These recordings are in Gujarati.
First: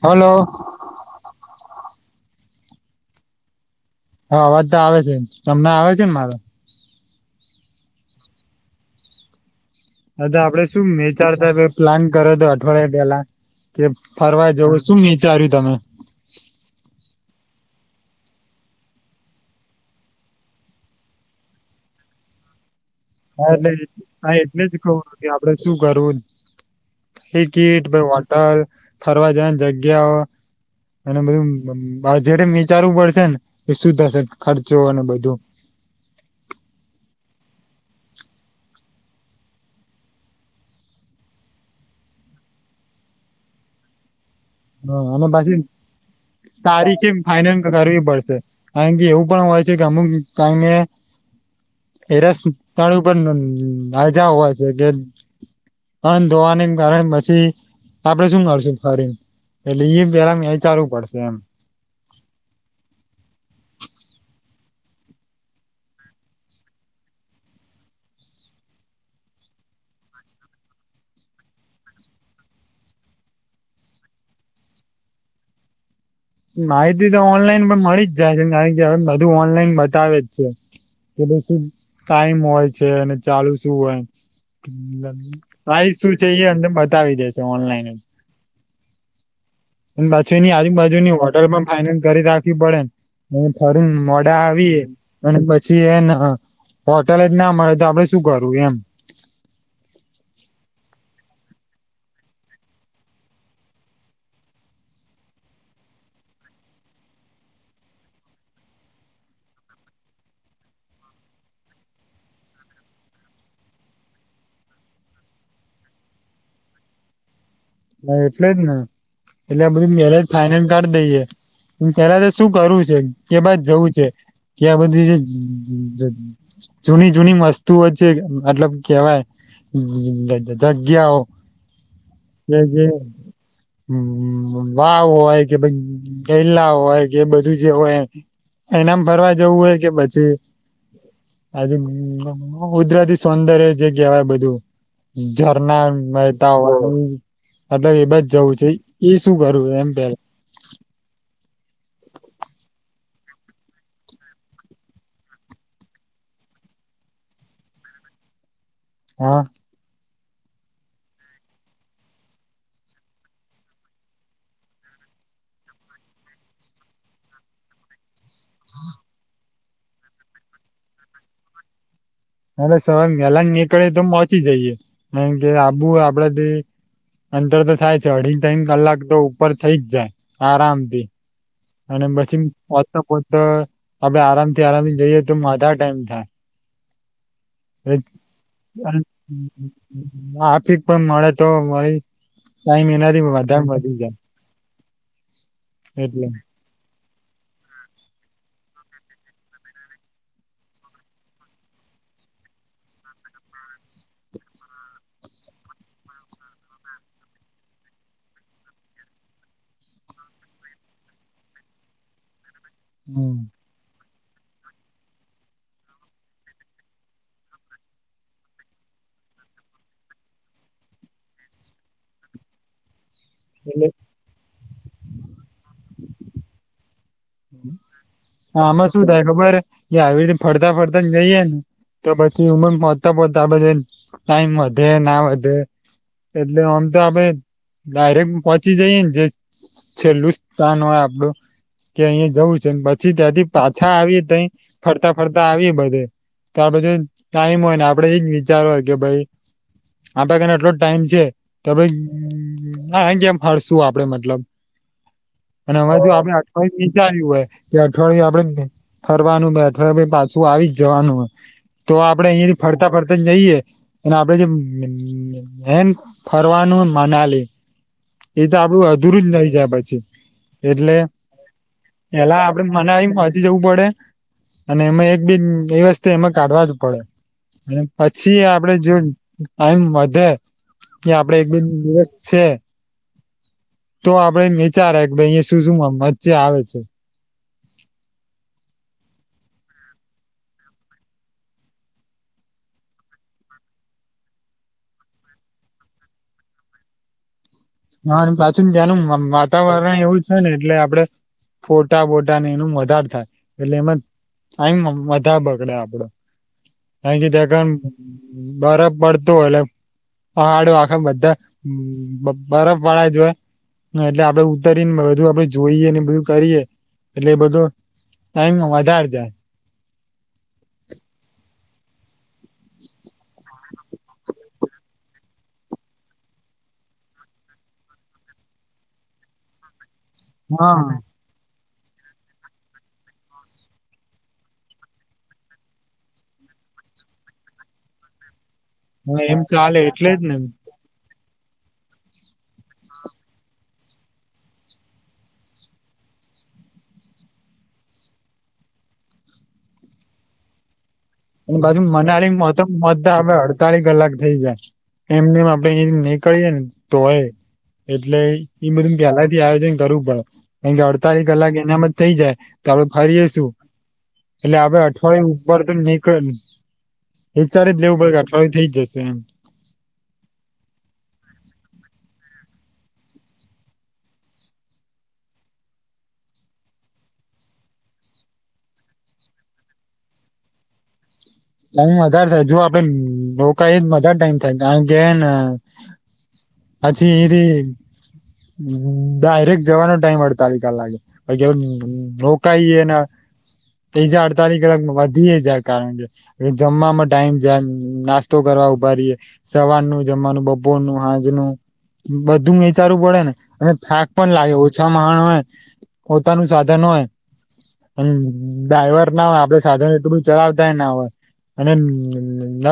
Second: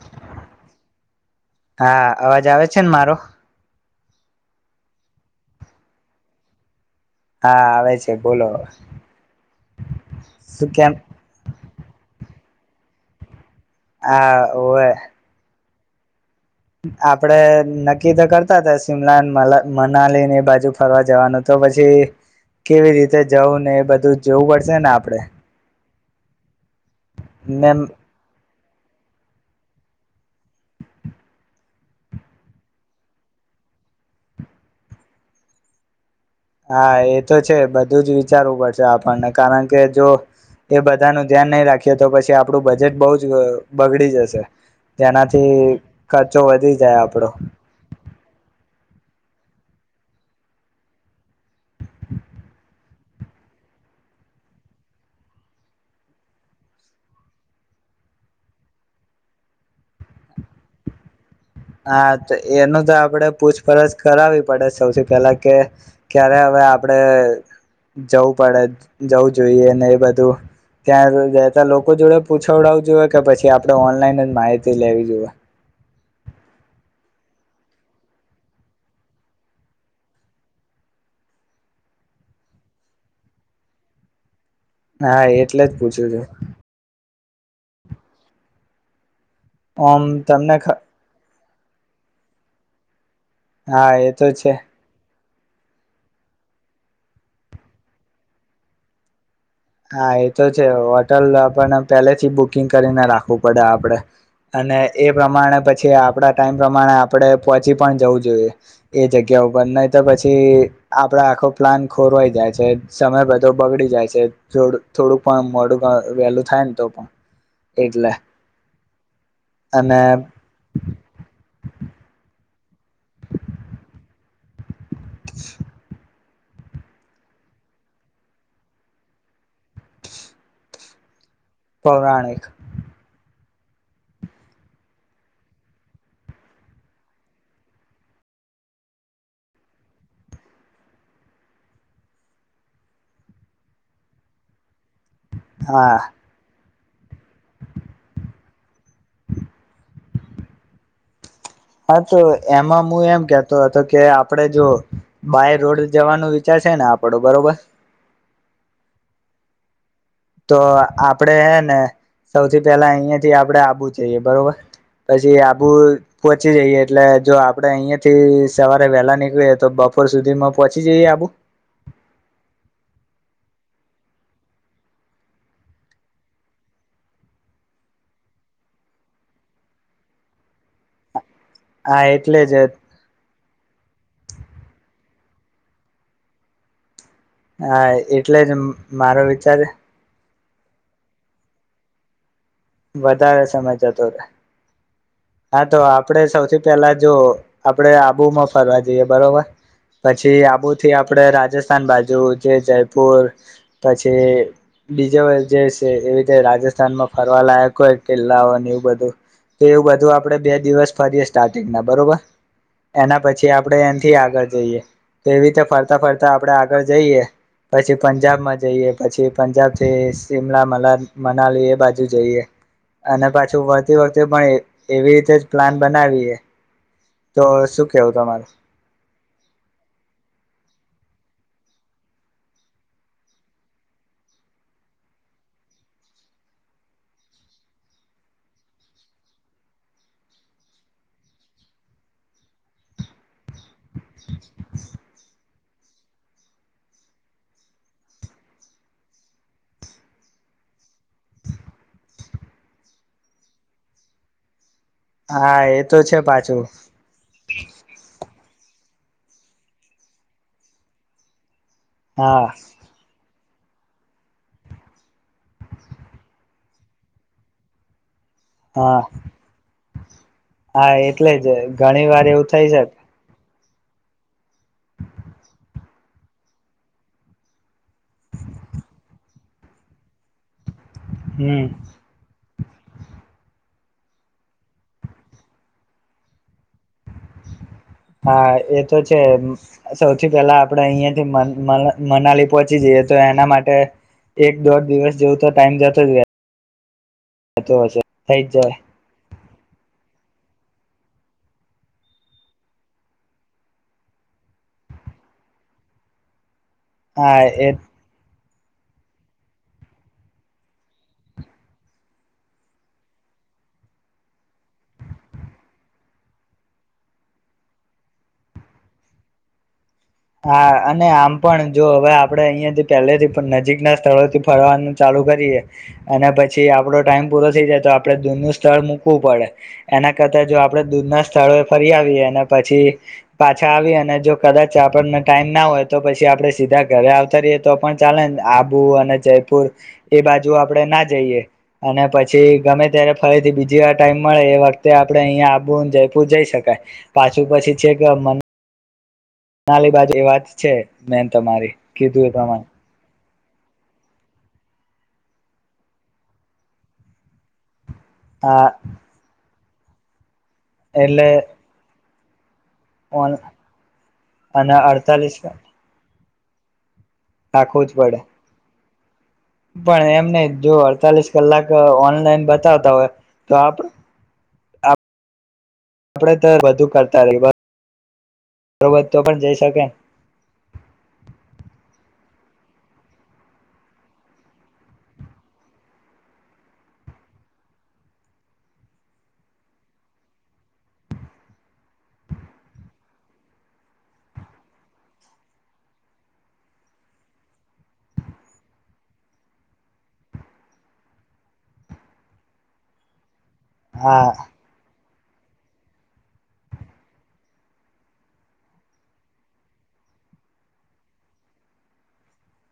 હલો. હા, અવાજ આવે છે ન મારો? હા, આવાજ તો આવે છે. તમને આવે છે ને મારા? હા, આવે છે બોલો હવે. અ તો આપડે શું વનેચર તો હવે પ્લાન કરે તો થોડે બોલા કે હા ફરવા જવો ઓવે શું વિચાર્યું તમે? [inaudible] આપડે નક્કી તો કરતા હતા શિમલાને મલા-મનાલી ને એ બાજુ ફરવા જવાના તો પછી કેવી રીતે હા જવું એટલે ને એ બધું જોવું પડશે ને આપડે. કરુંન હૈ ને ગીટ બે વોટર ફરવા જાયની જગ્યાઓ એણે બહુ મમ બા જારે વિચારવું પડશે ને એ સુું થશે ખર્ચો અને બધું. હા, એ તો છે બધું જ વિચારવું પડશે આપણને કારણ કે જો એ બધા નું ધ્યાન નહી રાખીએ તો પછી આપડું બજેટ બહુ જ અહ બગડી જશે. હ અને તેનાથી પાછી ખર્ચો વધી જાય તારીખે આપડો ફાાઈનલ કરવી પડશે. કારણ એવું પણ હોય છે કે અમુક કારણે એરસ સ્થળ ઉપરજા નાજા હોય છે કે અંધ ધોવાને કારણે પછી આપડે શું કરશું ફરીંગ એટલે ઈ પેલા મે ચાલું પડશે એમ. હા તો એનું તો આપડે પૂછપરછ કરાવવી પડે સૌથી પેલા કે ક્યારે હવે આપડે અહ જવું પડે જવું જોઈએ ને એ બધું ત્યાં જતા લોકો જોડે પૂછવડાવું જોઈએ કે પછી આપડે ઓનલાઈન જ માહિતી લેવી જોઈએ. માહિતી તો ઓનલાઈન પણ મળી જ જાય છે કારણ કે હવે બધું ઓનલાઈન બતાવે જ છે કે ભઈ શું ટાઈમ હોય છે અને ચાલુ શું હોય. અમ્મ હા નન એટલે જ પ્રાઈઝ પૂછ્યું શું છે ઈ અમને બતાવી દે શ તો ઓનલાઈન એમ. ઓમ બચું ની તમને ખ આજુબાજુ ની હોટલમાં અને ઘરે રાખવી પડે ન હું થરું હા એ તો મોડા છે આવીએ અને પછી એને હ હોટેલ જ ના મળે તો આપડે શું કરું એમ. હા, એ તો છે હોટલ આપણને પેલેથી બુકિંગ કરીને રાખવું પડે આપડે. અને એ પ્રમાણે પછી આપડા ટાઈમ પ્રમાણે આપણે પહોંચી પણ જવું જોઈએ એ જગ્યા ઉપર નહી તો પછી આપડા આખો પ્લાન ખોરવાઈ જાય છે. સમય બધો બગડી જાય છે. થોડું થોડુંક પણ મોડું ગ વેલું થાય ને તો પણ. ના એટલે જ ને એટલે આ બધું અને મેરેજ ફાઇનલ કાઢ દઈએ ને પેલા દૂશ શું કરવું છે કે બાદ જવું છે ક્યાં આ બધી જે જગ જૂની જૂની વસ્તુઓ છે મતલબ કેહેવાય જ જ જગ્યાઓ પૌરાણિક. કે જે વા-વાવ હોય કે ગેલા હોય કે બધું જે હોય એનામ ફરવા જવું હોય કે પછી આજુ કુદરતી સૌંદર્ય જે કહેવાય બધું. ઝરના હા મેહતા હો હમ મતલબ એ બજ જવું છે. એ શું કરવું એમ પેલા હા તો એમાં હું એમ કતો હતો કે આપડે જો બાય રોડ જવાનો વિચાર છે ને આપડો બરોબર. હા. તો આપડે હે ને સૌથી પેલા અહિયાંયાથી આપડે આુ જઈએ બરોબર પછી આબુ પહોચી જઈએ એટલે જો આપડે અહિયાં થી સવારે વેલા નીકળીએ તો બપોર સુધીમાં પહચી જઈએ આબુ. એ સવાર પેલા નીકળે તો પહોંચી જઈએે કારણ કે આબુ આપડથી અંતર તો થાય છે. અઢી ત્રણ કલાક તો ઉપર થઈ જ જાય આરામથી. હા અને એટલે પછી જ પોતા પોતા આપે આરામથી આરામથી જઈએ તો માધા ટાઈમ થાય. હા એટલે જ મારો વિચાર માફિક પણ મળે તો મળી કઈ મહિનાથી વધારે વધા સમય વધી જતો જાય. રે હા તો આપડે એટલે સૌથી પેલા જો આપડે આબુમાં ફરવા જઈએ બરોબર પછી આબુથી આપડે રાજસ્થાન બાજુ જે જયપુર પછી બીજો જે છે. એવીી રાજસ્થાનમાં ફરવા લાયક હોય કિલ્લાઓ એવું બધું એવું બ આપડણે બે દિવસ ફરીએ સ્ટાર્ટિંગ ના બરોબર. એના હમ પછી આપડે થી આગળ જઈએ તો એવી રીતે ફરતા ફરતા આપડે આગળ જઈએ પછી પંજાબ માં જઈએ પછી પંજાબ થી શિમલા મલા મનાલી એ બાજુ જઈએ. અને પાછું એટલે વળતી વખતે પણ કેવી રીતે જ પ્લાન બનાવીએ તો શું કેવું તમારું. આમાં શું થાય ખબર કે આવી રીતે ફરતા ફરતા જઈએ ને તો પછી ઉમર પહોચતા પોહતા ટાઈમ વધે ના વધે એટલે આમ તો આપડ ડાયરેક્ટ પહોંચી જઈએ ને જે છેલ્લુસ્તાન હોય આપડું કે અહીં જવું છે ને પછી ત્યાંથી પાછા આવી તઈ ફરતા ફરતા આવી. બધ ત્યાર પછી ટાઈમ હોય ને આપડે એજ વિચારવાય કે ભાઈ આપડે કને આટલો જ ટાઈમ છે તો ભ હ અ જેમ ફરશું આપડે મતલબ. હા અને એ હરે તો જો છે આપડે પાછું અઠવાડયું નીચા આવ્યું હોય કે અઠવાડય આપડે ફરવાનું બેઠ પાછું આવી જ જવાનું. તો આપડે હા અહિયાયા થી ફરતા ફરતા જ જઈએ. એ આપડે જે એમ ફરવાનું મનાલી. એ તો આપડું હા અધુરું જ નઈ જાય પછી. હા એટલે જ ઘણી વાર પેલા એવું આપડે થાય છે. મનાલી પહોંચી જવું પડે અને એમાં એક બેી એ વસ્તુ એમાં કાઢવા જ પડે અને પછી આપણેે જો ટાઈમ વધે કે આપડે એક બેન હમ દિવસ છે. તો આપડે વિચારે કે ભાઈ અહીિયાયા શું શું મ્ચે આવે છે. હા એ તો છે. સૌથી પહેલા આપડે અહિયાયાથી મનાલી પહોંચી જઈએ તો એના માટે એક દોઢ દિવસ જેવું તો ટાઈમ જતો જ રહેતો હશે હા થઈ જ પ્રાચીન જાય ધ્યાનું વાતાવરણ એવું જ હ ને એટલે આપડે ફોટા બોટાને એનું વધારે થાય એટલે એમાં ટાઈમ વધાર બગડે આપડો. હા એ [unintelligible] બરફ પડતો હોય એટલે પહાડો આખા બધા બરફ વાળા જોય એટલે આપડે ઉતરીને બધું આપણે જોઈએ બધું કરીએ એટલે એ બધો ટાઈમ વધારે જાય હા અને આમ પણ જો હવે આપડે અહિયાયા થી પહેલેથી પણ નજીક ના સ્થળોથી ફરવાનું ચાલુ કરીએ અને પછી આપડો ટાઈમ પૂરો થઈ જાય તો આપડે દૂરનું સ્થળ મૂકવું પડે એના કરતા જો હા આપડે દૂરના સ્થળોએ ફરી આવી અને પછી પાછા આવી અને જો કદાચ આપણને ટાઈમ ના હોય તો પછી આપડે સીધા ઘરે આવતા રહીએ તો પણ ચાલે આબુ અને હા એમ જયપુર ચાલે એટલે એ જ ને બાજુ આપડણે ના જઈએ અને પછી ગમે ત્યારે ફરીથી બીજી વાર ટાઈમ મળે એ વખતે આપડણે અહીયા આબુ અને જયપુર જઈ શકાય પાછું પછી છે કે મને નાલી બાજુ એ વાત છે મેન અને તમારી બાજુ કીધું એ મનાલી પ્રમાણે [unintelligible] અડતાલી કલાક થઈ જાય એમનેમ આપડે એ નીકળીએે ને તોય એટલે હા ઈ બધું પેહલાથી આયોજન કરવુ પડે કેમ કે અડતાળી એટલે કલાક એના મ થઈ જાય આપડે ફરીસું એટલે અને આપે અઠવાડિયે અડતાલીસ ઉપર તો ને કઈ વિચારી જ રાખવું લેવું ભાઈ પડે કે અઠવાડયુ થઈ જશે. કેમ પણ એમને જો અડતાલીસ કલાક ઓનલાઈન બતાવતા હોય તો આપ આપડે તો વધુ કરતા રહીએ બરોબર તો પણ જઈ શકાય [unintelligible] જો આપડે રોકાઈ વધારે ટાઈમ થાય કારણ કે પછી એથી ડાયરેક્ટ જવાનો ટાઈમ અડતાલીસ કલાક લાગે રોકઈ બીજા અડતાલીસ કલાક વધીએ જાય કારણ કે જમવાવામાં ટાઈમ જ નાસ્તો કરવા ઉભા રએે સવારનું જમવાનું બપોરનું હાંજ નુ બધું વિચારું પડે ને અને થાક હા પણ લાગે ઓછા -' માણ હોય પોતાનું સાધન હોય ડ્રાઈવર ના હોય આપડે સાધન એટુંું ચલાવતાય ના હોય. અને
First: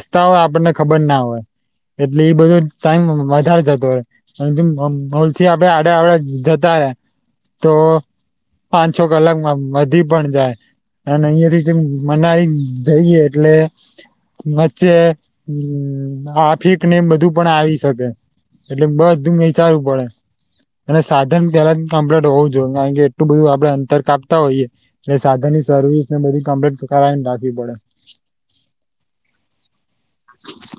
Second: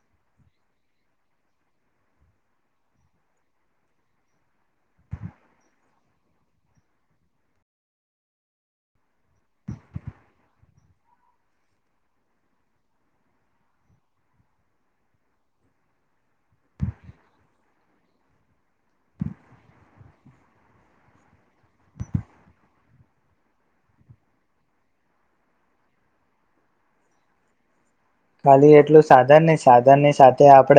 રસ્તા હોય આપણને ખબર ના હોય એટલે એ બધો ટાઈમ વધારે જતો હોય અને હલથી આપણે આડા આડ જતા હોય તો પાંચ છ કલાકમાં વધી પણ જાય અને અહીિયાંયા થી જેમ મનાઈ જઈએ એટલે વચ્ચે આફિક ને બધું પણ આવી શકે એટલે બધું વિચારવું પડે અને સાધન પેલા કમ્પ્લીટ હોવું જોઈએ કારણ કે એટલું બધું આપડે અંતર કાપતા હોઈએ એટલે સાધન ની સર્વિસને બધી કમ્પ્લીટ કરાવીને રાખવી પડે ખાલી એટલું સાધન નહ સા ની સાથે આપડ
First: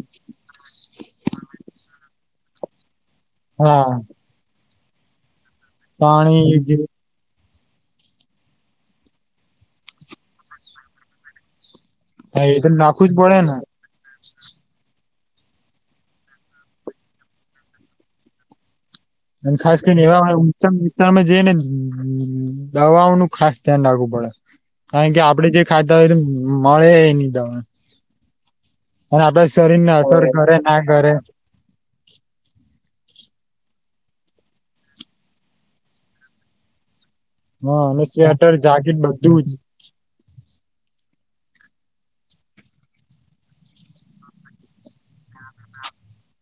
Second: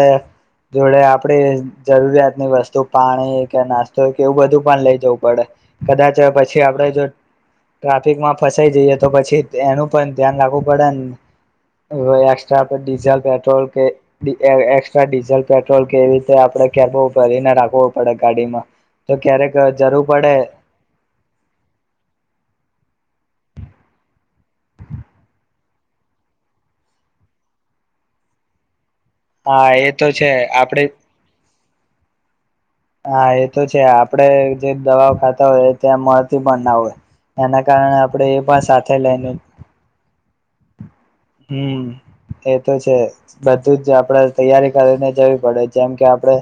જોડે આપડી જરૂરિયાત અને વસ્તુ પાણી કે હા નાસ્તો કે એવું બધું પણ લઇ જઉ બડ -' કદાચ પાણી પછી આપડે જો ટ્રાફિકમાં ફસાઈ જઈએ, તો પછી એનું પણ ધ્યાન રાખવું પડે ને. એ એકસ્ટ્રા તો પર નાખવું જ ડીઝલ, પડે ને પેટ્રોલ કે. એક્સ્ટ્રા ડીઝલ પેટ્રોલ, કેવી રીતે આપડણે કે ભરીને રાખવો પડે ગાડીમાં. તો ક્યારેક અને ખાસ કરીને, જરૂર એવા પડે ઉચમ વિસ્તારમાં જે ને દવાઓનું ખાસ ધ્યાન રાખવું પડે કારણ કે આપડે જે ખાધા હોય, તો મળે એ નહી, દવા. અને આપડાે હા શરીર એ ને, તો અસર છે કરે ના આપડે કરે. હા એ તો છે, આપડે જે દવાઓ ખાતા હોય, ત્યાં મળતી પણ ના હોય. એના હા કારણે અને આપણેે, એ સ્વેટર પણ સાથે જાકેટ લઈને. બધું જ હમ એતો છે, બધુંજ આપડે તૈયારી કરીને જવી પડે જેમ, કે આપડે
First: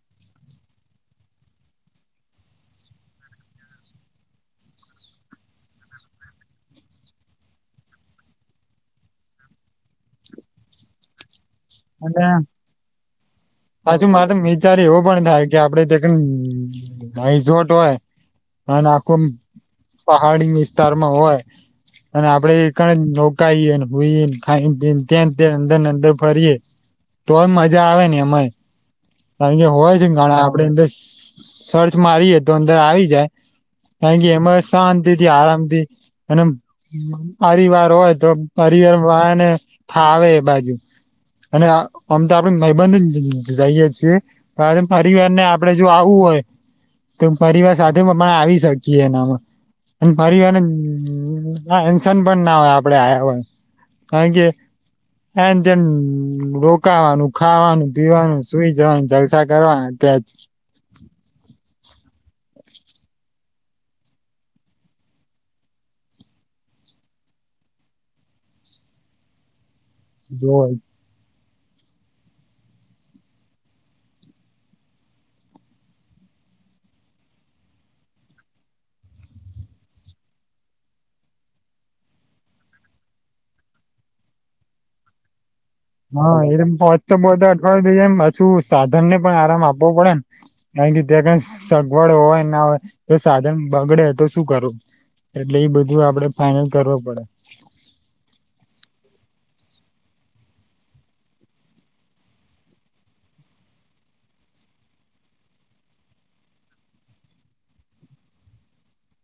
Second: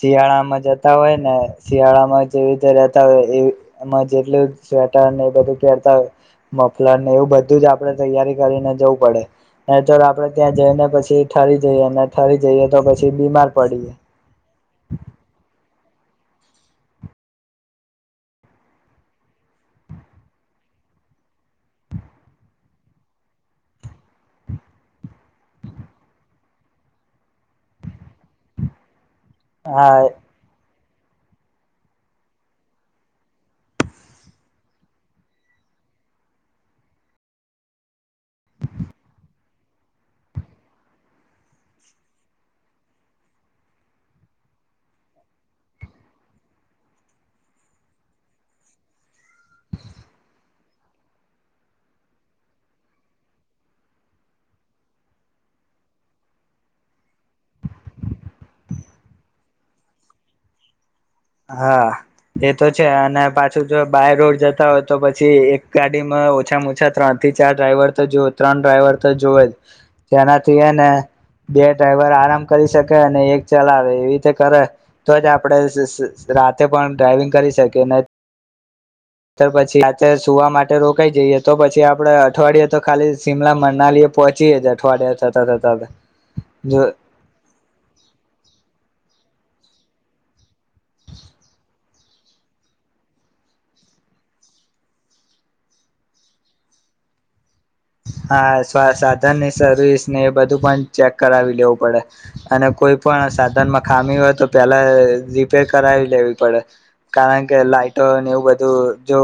શિયાળામાં જતા હોય ને શિયાળામાં જેવી રીતે રતા હોય, એમાં જેટલું સ્વેટર ને એ બધું પહેરતા હોય મફલર ને એવું બધુંજ આપણે તૈયારી કરીને જવું પડે. એ, તો આપડે ત્યાં જઈને પછી ઠરી જઈએ અને ઠરી જઈએ તો પછી બીમાર પડીએ પાછું, મારે તો વિચાર એવો પણ થાય, કે આપડે. રિસોર્ટ હોય, અને આખું પહાડી વિસ્તારમાં હોય, અને આપડે નોકાઈએઈ ખ ત્યાં, ત્યાં અંદર ને અંદર ફરીએ. તોય મજા આવે ને એમાંય. અયા હા હોય છે, ઘણા આપડે અર. સર્ચ મારીએે, તો અંદર આવી જાય કારણ કે એમાં શાંતિથી આરામથી અને અરિવાર હોય, તો હરિવાર વાને થાવ એ બાજુ. અને અમ તો આપડે નબંધ જઈએ છીએ, પરિવાર ને આપડે જો આવવું હોય, તો પરિવાર સાથે આવી શકીએ એનામાં. [unintelligible] અને. હ એન્શન પણના હોય, આપડે આ હોય, કારણ કે એ. રોકાવાનું ખાવાનું, પીવાનું સુઈ જવાનું જલસા કરવાનું અત્યાં જ. હા એ તો છે, અને પાછું જો બાય રોડ જતા હોય, તો પછી એક ગાડીમાં ઓછામાં ઓછા ત્રણ થી, ચાર ડ્રાઈવર તો જો ત્રણ ડ્રાઈવર, તો જોુવે જ. જ તેનાથી એ રોજ ને. બે ડ્રાઈવર આરામ કરી શકે અને એક ચલાવે એવી રીતે, કરે તો જ આપડે સ સ. રાતે પણ ડ્રાઈવિંગ કરી, શકે નને. પછી રાતેે સુવા માટે રોકાઈ, જઈએ તો પછી આપડે અઠવાડયે, તો ખાલી શિમલા મનાલીએ પહોંચીયે જ અઠવાડિયા થતા થતા. હા, એ જો ફચ તો બધા અઠવાડું દઈ એમ હછું. ધનને પણ આરામ આપવો પડે ને ક કે ત્યાં કઈ સગવડ હોય, ના હોય તો સાધન બગડે, તો શું કરવું એટલે એ બધું આપડે ફાઈનલ કરવ પડે. હા, સાધનની સર્વિસ ને એ બધું પણ ચેક કરાવી લેવું પડે અને કોઈ પણ સાધનમાં ખામી હોય, તો પહેલા રિપેર કરાવી લેવી પડે કારણ કે લાાઈટોને એવું બધું જો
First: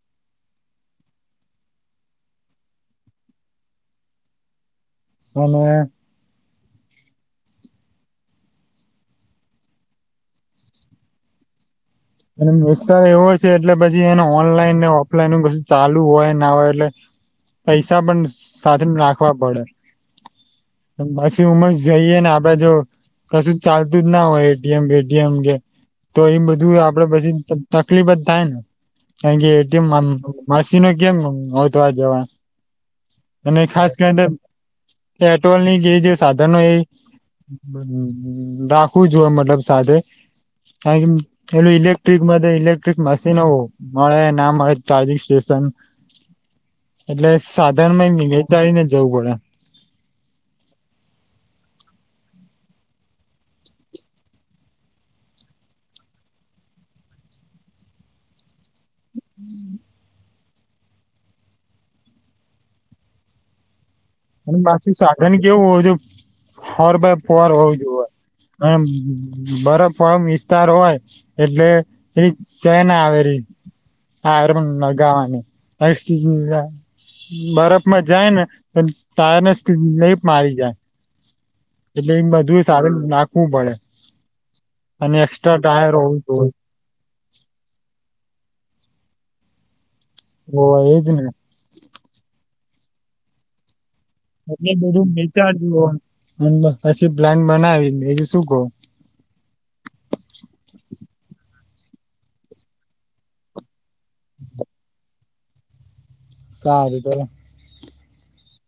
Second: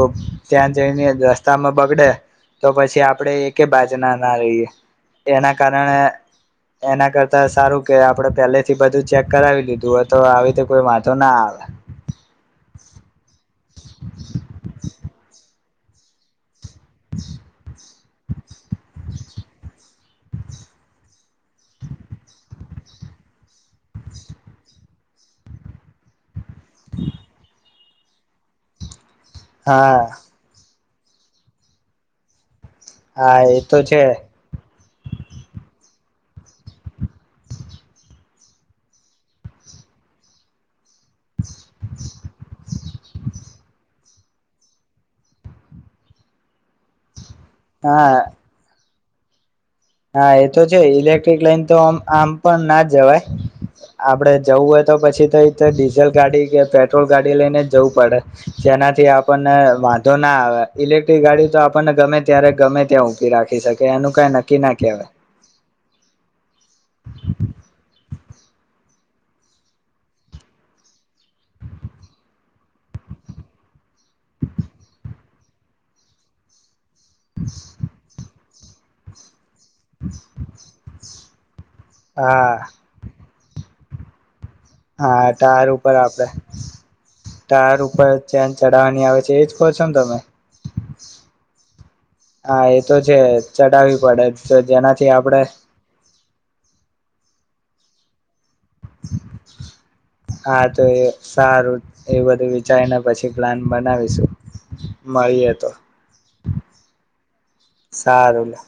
ત્યાં જઈને રસ્તામાં બગડે, તો પછી આપણેે એક. કે બાજના ના રહીએ. એના અને કારણે, એના કર સારું કે આપડે પહેલેથી, બધું ચેક કરાવી લીધું હોય, તો આવી રીતે કોઈ વાંધો ના આવે. અને વિસ્તાર એવો જ. એટલે પછી, એને ઓનલાઈન ને ઓફલાઈન. ચાલુ હોય, ના હોય. એટલે પૈસા, પણ સાથે રાખવા પડે. પછી ઉમર જઈએ ને આપડે જો કશું ચાલતું જ ના હોય, એટીએમટીએમ કે તો એ બધું. આપડે બધી. તકલીફ જ થાય ને. [unintelligible] હા કેમ હ તો આ જવા હા એ અને તો ખાસ છે કરી પેટ્રોલ ની ગેજ સાધનો એ અમ્મ રાખવું જોએ મતલબ સાથે કારણ કે એ ઇલેક્ટિક માટે ક્ટ્રિક મશીનો મળે ના મળે ચાર્જિંગ સ્ટેશન એટલે હા સાધની [unintelligible] પડે. હા એ તો છે ઇલેક્ટ્રિક લાઈન તો આ આમ પણ ના જ જવાય આપડે જવું હોય તો પછી તો એ ડીઝલ ગાડી કે પેટ્રોલ ગાડી લઈને જવું પડે. જેનાથી આપણને વાંધો ના આવે. ઇલેક્ટ્રિક ગાડી તો આપણને ગમે ત્યારે ગમે ત્યાં ઉભી રાખીકે એનું કઈ અને નક્કી ના બાકી કહેવાય સાધન કેવું હો જો ફર બાય ફર હોવું જો હોય બરફર વિસ્તાર હોય એટલે એ ચેના આવેલી આ લગાવનું [unintelligible] બરફમાં જાય ને. [inaudible] તાર [unintelligible] મારી જાય. એટલે એ હા [unintelligible] શું ભળે? હા ટાયાર ઉપર આપડે ટાયર ઉપર ચે ચઢાવવાની આવે છે એજ છો ને તમે ઓહ એજને. હા એ તો છે ચડાવી એટલે બધું વિચાજું પછી પ્લાન બનાવી એ શું? હા તો એ સારું એ બધું વિચારી ને પછી પ્લાન બનાવી. [unintelligible] મારીએ તો. સારું ચાલો. સારું લ.